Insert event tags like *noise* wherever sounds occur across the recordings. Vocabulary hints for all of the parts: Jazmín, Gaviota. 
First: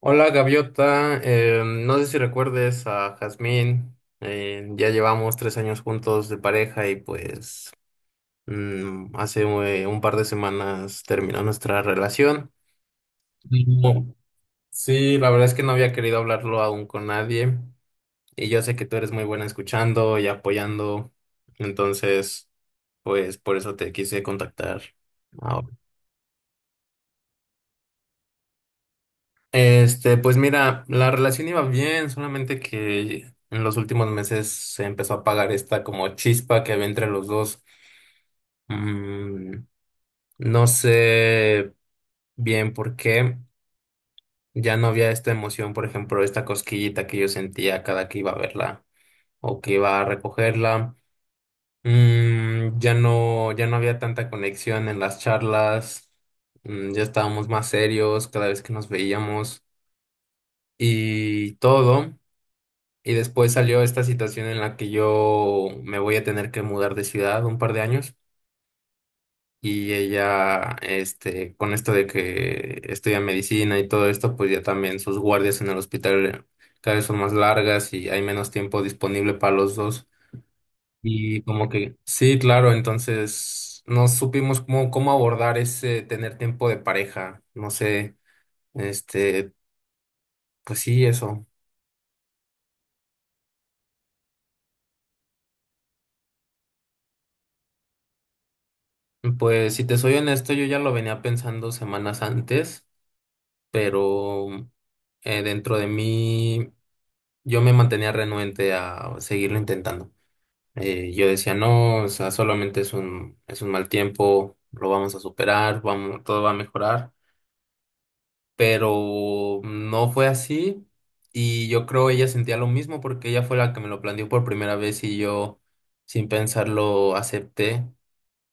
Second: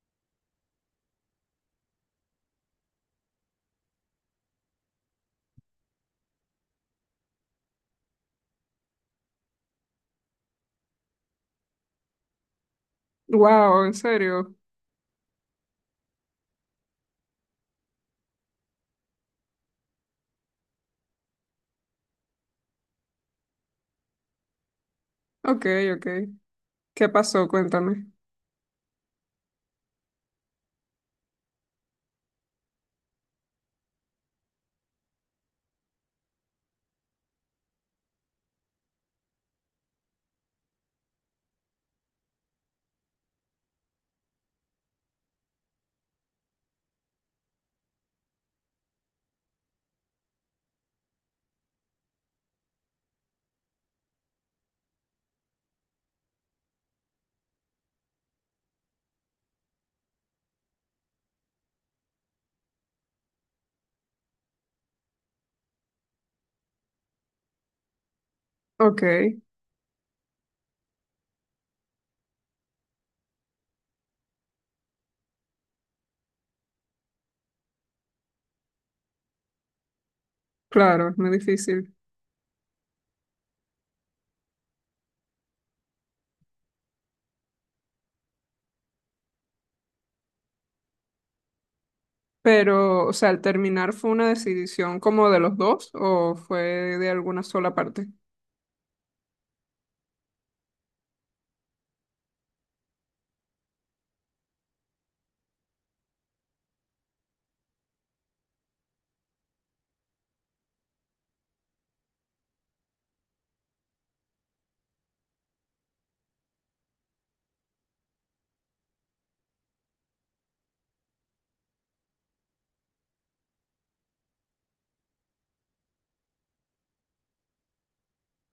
Hola Gaviota. No sé si recuerdes a Jazmín. Ya llevamos tres años juntos de pareja y pues hace un par de semanas terminó nuestra relación. Mm, Wow, ¿en oh, serio? sí, la verdad es que no había querido hablarlo aún con nadie, y yo sé que tú eres muy buena escuchando y apoyando, entonces pues por eso te quise contactar Ok, ahora. ok. ¿Qué pasó? Cuéntame. Este, pues mira, la relación iba bien, solamente que en los últimos meses se empezó a apagar esta como chispa que había entre los dos. Mm, no sé bien por qué ya no había esta emoción, por ejemplo, esta cosquillita que yo sentía cada que iba a verla o que iba a recogerla. Ya no, ya no había tanta conexión en las charlas. Ya estábamos más serios cada vez que nos veíamos y todo. Y después salió esta situación en la que yo me voy a tener que mudar de ciudad un par de años, Ok, y ella, este, con esto de que estudia medicina y todo esto, pues ya también sus guardias en el hospital cada vez son más largas y hay menos tiempo disponible para los dos. claro, es muy Y como difícil. que, sí, claro, entonces no supimos cómo abordar ese tener tiempo de pareja, no sé, este, pues sí, eso. Pero, o sea, al terminar, ¿fue una decisión como de los dos o fue de alguna sola parte? Pues si te soy honesto, yo ya lo venía pensando semanas antes, pero dentro de mí yo me mantenía renuente a seguirlo intentando. Yo decía, no, o sea, solamente es un mal tiempo, lo vamos a superar, vamos, todo va a mejorar, pero no fue así, y yo creo ella sentía lo mismo porque ella fue la que me lo planteó por primera vez y yo sin pensarlo acepté.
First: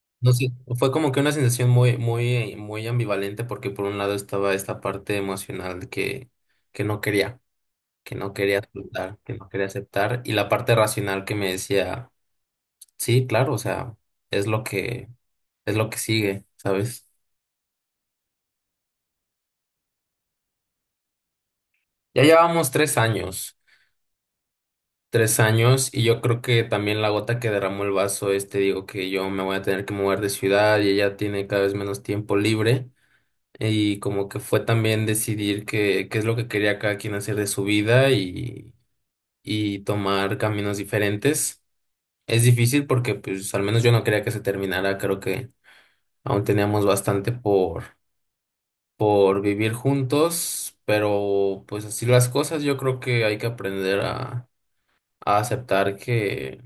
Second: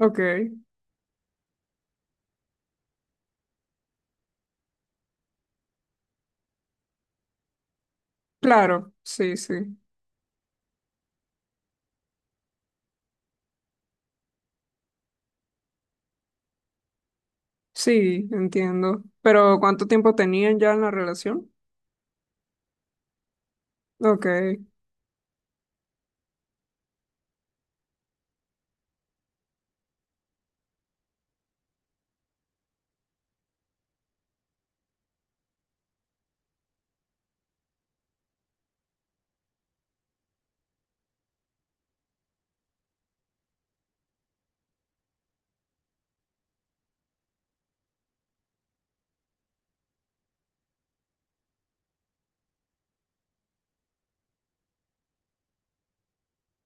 Ok, No sé, fue como que una sensación muy, muy, muy ambivalente porque por un lado estaba esta parte emocional que no quería. que no quería claro, aceptar, que sí, no quería sí. aceptar, y la parte racional que me decía, sí, claro, o sea, es lo que, es lo que sigue, ¿sabes? Sí, entiendo. Pero, ¿cuánto tiempo tenían ya en la relación? Ya llevamos 3 años, Ok, 3 años, y yo creo que también la gota que derramó el vaso es, te digo que yo me voy a tener que mover de ciudad y ella tiene cada vez menos tiempo libre. Y como que fue también decidir qué es lo que quería cada quien hacer de su vida, y tomar caminos diferentes. Es difícil porque pues al menos yo no quería que se terminara, creo que aún teníamos bastante por vivir juntos, pero pues así las cosas, yo creo que hay que aprender a aceptar que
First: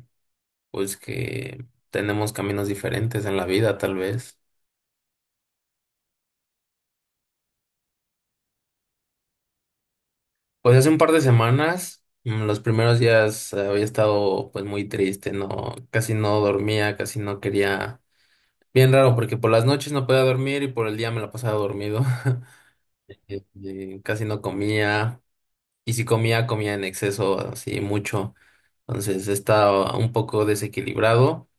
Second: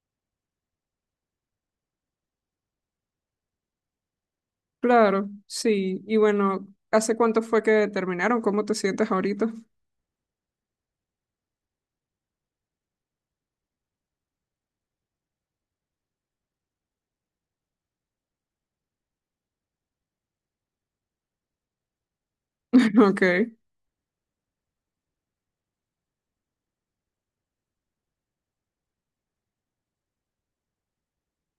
pues que tenemos caminos diferentes en la vida, tal vez. claro, sí. Y bueno, ¿hace cuánto fue que terminaron? ¿Cómo te sientes ahorita? Pues hace un par de semanas, los primeros días había estado pues muy triste, no, casi no dormía, casi no quería. Bien raro, porque por las noches no podía dormir y por el día me la pasaba dormido. *laughs* *laughs* Ok. Casi no comía. Y si comía, comía en exceso, así mucho. Entonces estaba un poco desequilibrado.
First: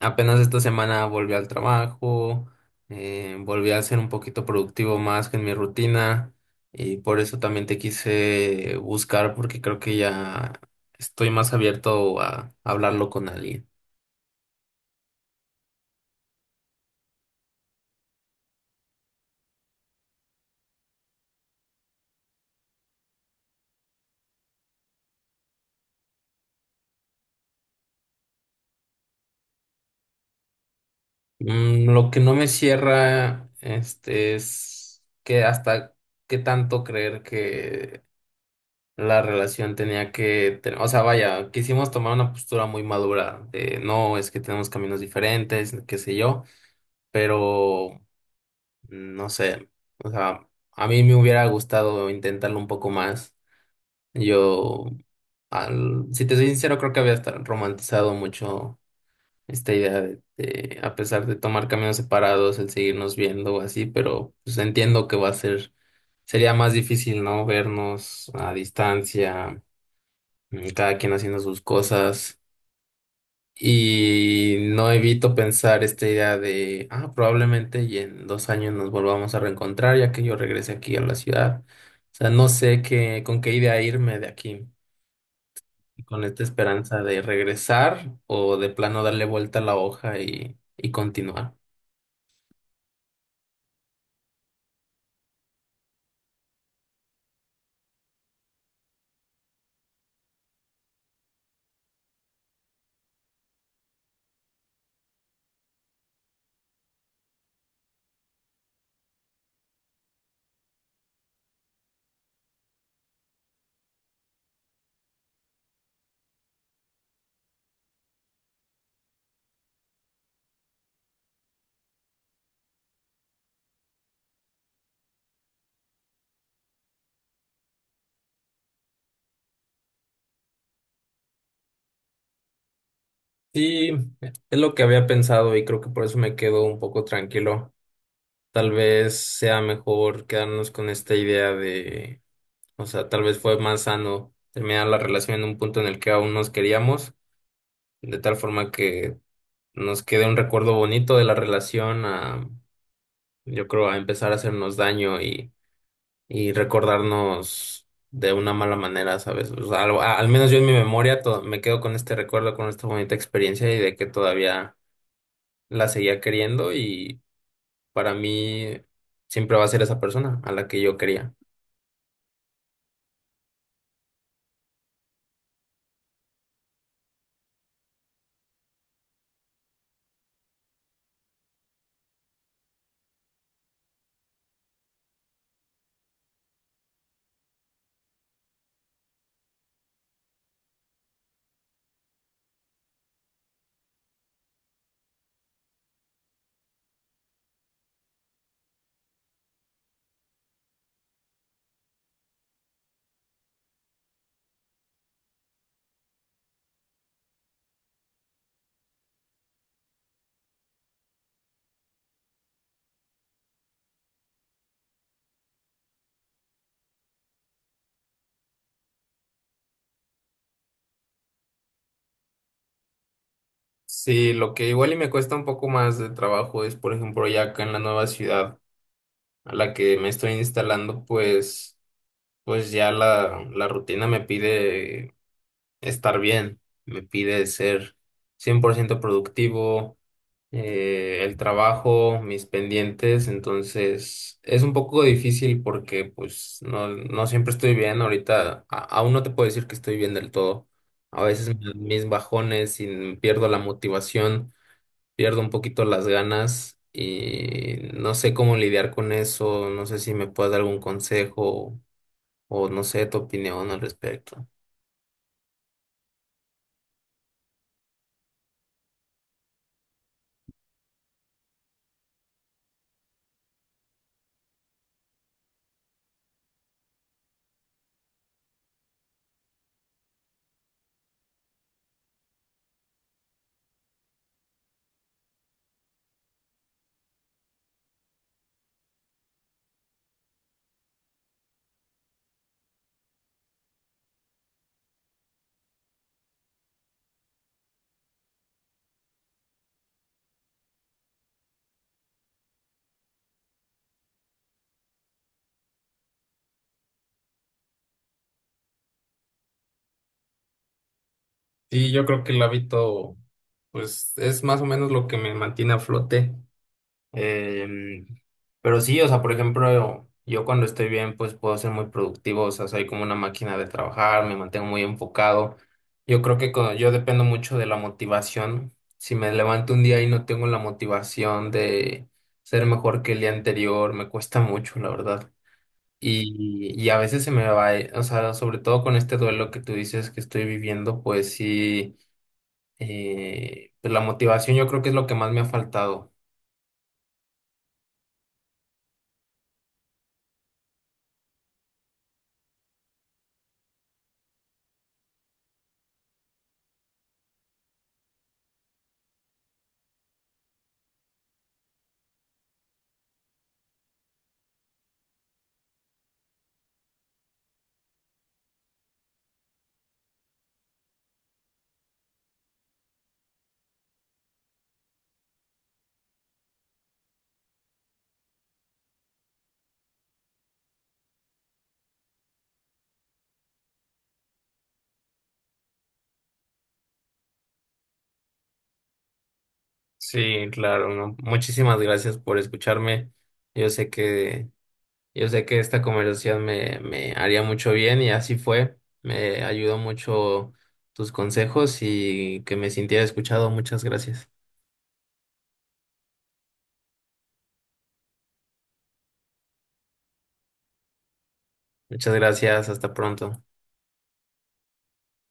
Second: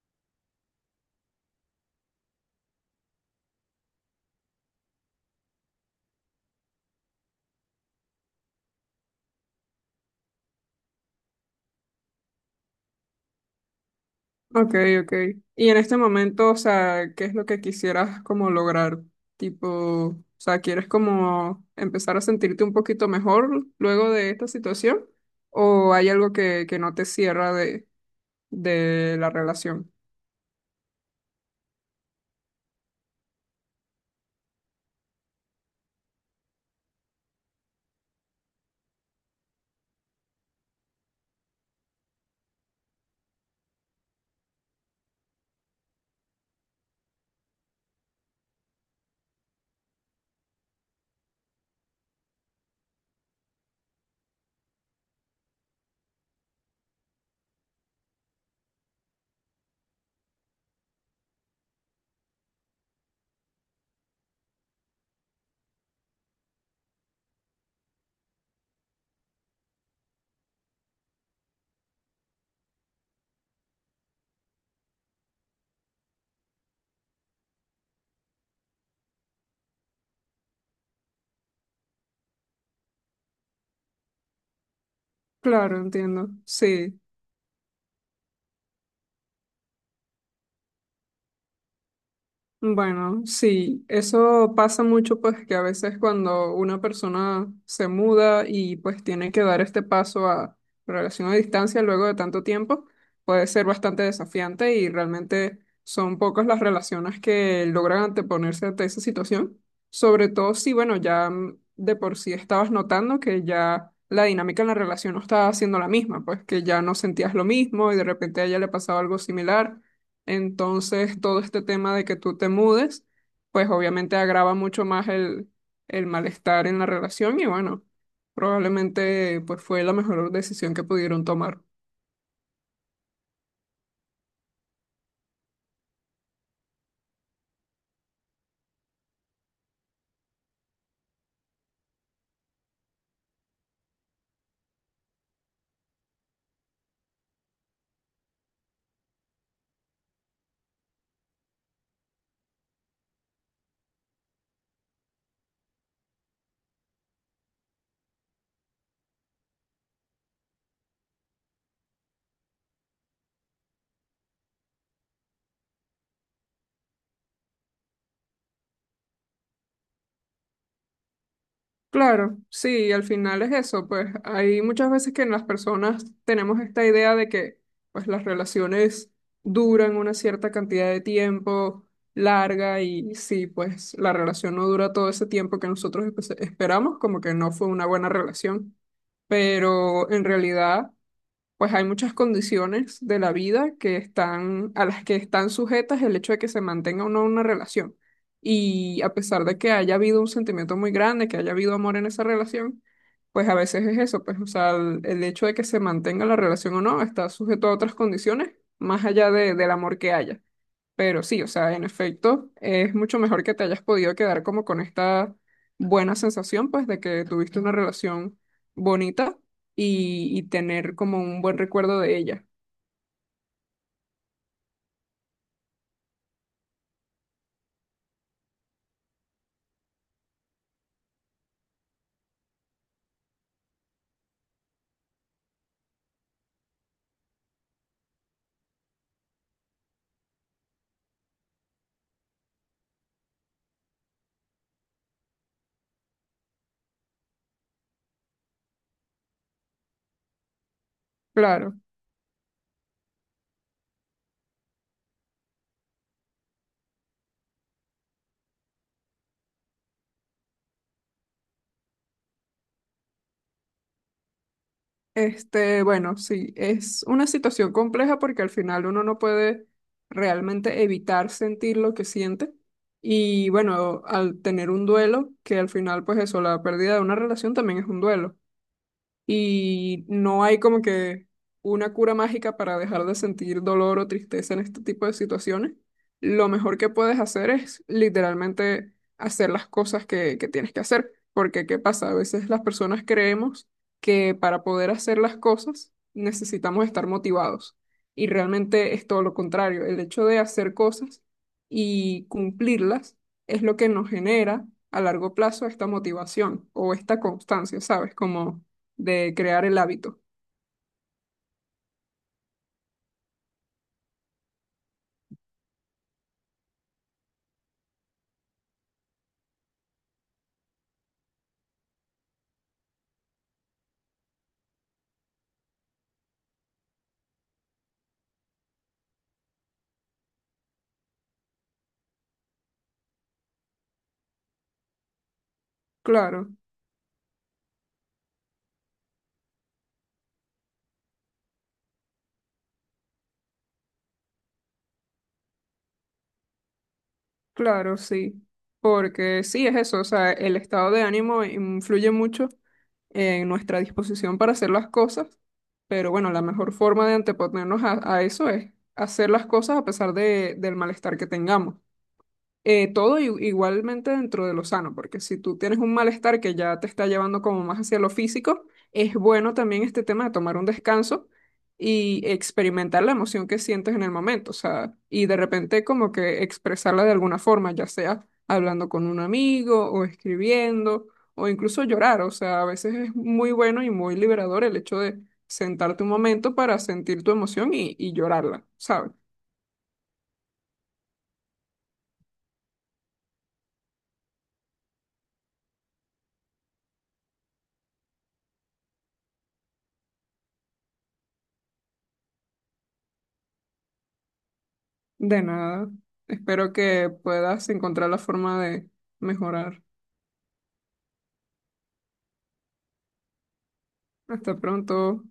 Apenas esta semana volví al trabajo, volví a ser un poquito productivo más que en mi rutina. Y por eso también te quise buscar, porque creo que ya estoy más abierto a hablarlo con alguien. Ok, ok. Y en este momento, o sea, ¿qué es lo que quisieras como lograr? Tipo, o sea, ¿quieres como empezar a sentirte un poquito mejor luego de esta situación? ¿O hay algo que no te cierra de la relación? Lo que no me cierra, este, es que hasta qué tanto creer que la relación tenía que, o sea, vaya, quisimos tomar una postura muy madura de no, es que tenemos caminos diferentes, qué sé yo, pero no sé, o sea, a mí me hubiera gustado intentarlo un poco más. Yo, al, si te soy sincero, creo que había hasta romantizado mucho esta idea de, a pesar de tomar caminos separados, el seguirnos viendo o así, pero pues entiendo que va a ser, sería más difícil, ¿no? Vernos a distancia, cada quien haciendo sus cosas. Y no evito pensar esta idea de, ah, probablemente y en 2 años nos volvamos a reencontrar ya que yo regrese aquí a la ciudad. O sea, no sé qué, con qué idea irme de aquí, Claro, con entiendo. esta Sí. esperanza de regresar o de plano darle vuelta a la hoja y continuar. Bueno, sí, eso pasa mucho, pues que a veces cuando una persona se muda y pues tiene que dar este paso a relación a distancia luego de tanto tiempo, puede ser bastante desafiante, y realmente son pocas las relaciones que logran anteponerse ante esa situación, sobre todo si, bueno, ya de por sí estabas notando que ya la dinámica en la relación no estaba siendo la misma, pues que ya no sentías lo mismo y de repente a ella le pasaba algo similar. Entonces, todo este tema de que tú te mudes, pues obviamente agrava mucho más el malestar en la relación, y bueno, probablemente pues fue la mejor decisión que pudieron tomar. Sí, es lo que había pensado y creo que por eso me quedo un poco tranquilo. Tal vez sea mejor quedarnos con esta idea de, o sea, tal vez fue más sano terminar la relación en un punto en el que aún nos queríamos, de tal forma que nos quede un recuerdo bonito de la relación a, yo creo, a empezar a hacernos daño, y recordarnos de una mala manera, ¿sabes? O sea, al menos yo en mi memoria me quedo con este recuerdo, con esta bonita experiencia, y de que todavía la seguía queriendo y para mí siempre va a ser esa persona a la que yo quería. Claro, sí, al final es eso, pues hay muchas veces que en las personas tenemos esta idea de que pues las relaciones duran una cierta cantidad de tiempo larga, y si pues la relación no dura todo ese tiempo que nosotros esperamos, como que no fue una buena relación. Pero en realidad, pues hay muchas condiciones de la vida que están, a las que están sujetas el hecho de que se mantenga o no una relación. Y a pesar de que haya habido un sentimiento muy grande, que haya habido amor en esa relación, pues a veces es eso, pues, o sea, el hecho de que se mantenga la relación o no está sujeto a otras condiciones más allá del amor que haya. Pero sí, o sea, en efecto, es mucho mejor que te hayas podido quedar como con esta buena sensación, pues, de que tuviste una relación bonita y tener como un buen recuerdo de ella. Sí, lo que igual y me cuesta un poco más de trabajo es, por ejemplo, ya acá en la nueva ciudad a la que me estoy instalando, pues, pues ya la rutina me pide estar bien, me pide ser 100% productivo, el trabajo, mis pendientes, entonces es un poco difícil porque pues no, no siempre estoy bien, ahorita aún no te puedo decir que estoy bien del todo, a veces me Claro. dan mis bajones y pierdo la motivación, pierdo un poquito las ganas y no sé cómo lidiar con eso, no sé si me puedes dar algún consejo o no sé tu opinión al respecto. Este, bueno, sí, es una situación compleja porque al final uno no puede realmente evitar sentir lo que siente. Y bueno, al tener un duelo, que al final, pues eso, la pérdida de una relación también es un duelo. Y no hay como que una cura mágica para dejar de sentir dolor o tristeza en este tipo de situaciones, lo mejor que puedes hacer es literalmente hacer las cosas que tienes que hacer. Porque, ¿qué pasa? A veces las personas creemos que para poder hacer las cosas necesitamos estar motivados. Y realmente es todo lo contrario. El hecho de hacer cosas y cumplirlas es lo que nos genera a largo plazo esta motivación o esta constancia, ¿sabes? Como de crear el hábito. Sí, yo creo que el hábito, pues, es más o menos lo que me mantiene a flote. Em, pero sí, o sea, por ejemplo, yo cuando estoy bien, pues puedo ser muy productivo, o sea, soy como una máquina de trabajar, me mantengo muy enfocado. Yo creo que yo dependo mucho de la motivación. Si me levanto un día y no tengo la motivación de ser mejor que el día anterior, me cuesta mucho, la verdad. Claro, Y a veces se me va, o sea, sobre todo con este duelo que tú dices que estoy viviendo, pues sí, pues la motivación yo creo que es lo que más me ha faltado. claro, sí. Porque sí es eso, o sea, el estado de ánimo influye mucho en nuestra disposición para hacer las cosas, pero bueno, la mejor forma de anteponernos a eso es hacer las cosas a pesar de, del malestar que tengamos. Todo igualmente dentro de lo sano, porque si tú tienes un malestar que ya te está llevando como más hacia lo físico, es bueno también este tema de tomar un descanso y experimentar la emoción que sientes en el momento, o sea, y de repente como que expresarla de alguna forma, ya sea hablando con un amigo o escribiendo o incluso llorar, o sea, a veces es muy bueno y muy liberador el hecho de sentarte un momento para sentir tu emoción y llorarla, ¿sabes? Sí, claro, ¿no? Muchísimas gracias por escucharme. Yo sé que, yo sé que esta conversación me haría mucho bien y así fue. Me ayudó mucho tus consejos y que me sintiera escuchado. Muchas gracias. De nada. Espero que puedas encontrar la forma de mejorar. Muchas gracias. Hasta pronto. Hasta pronto.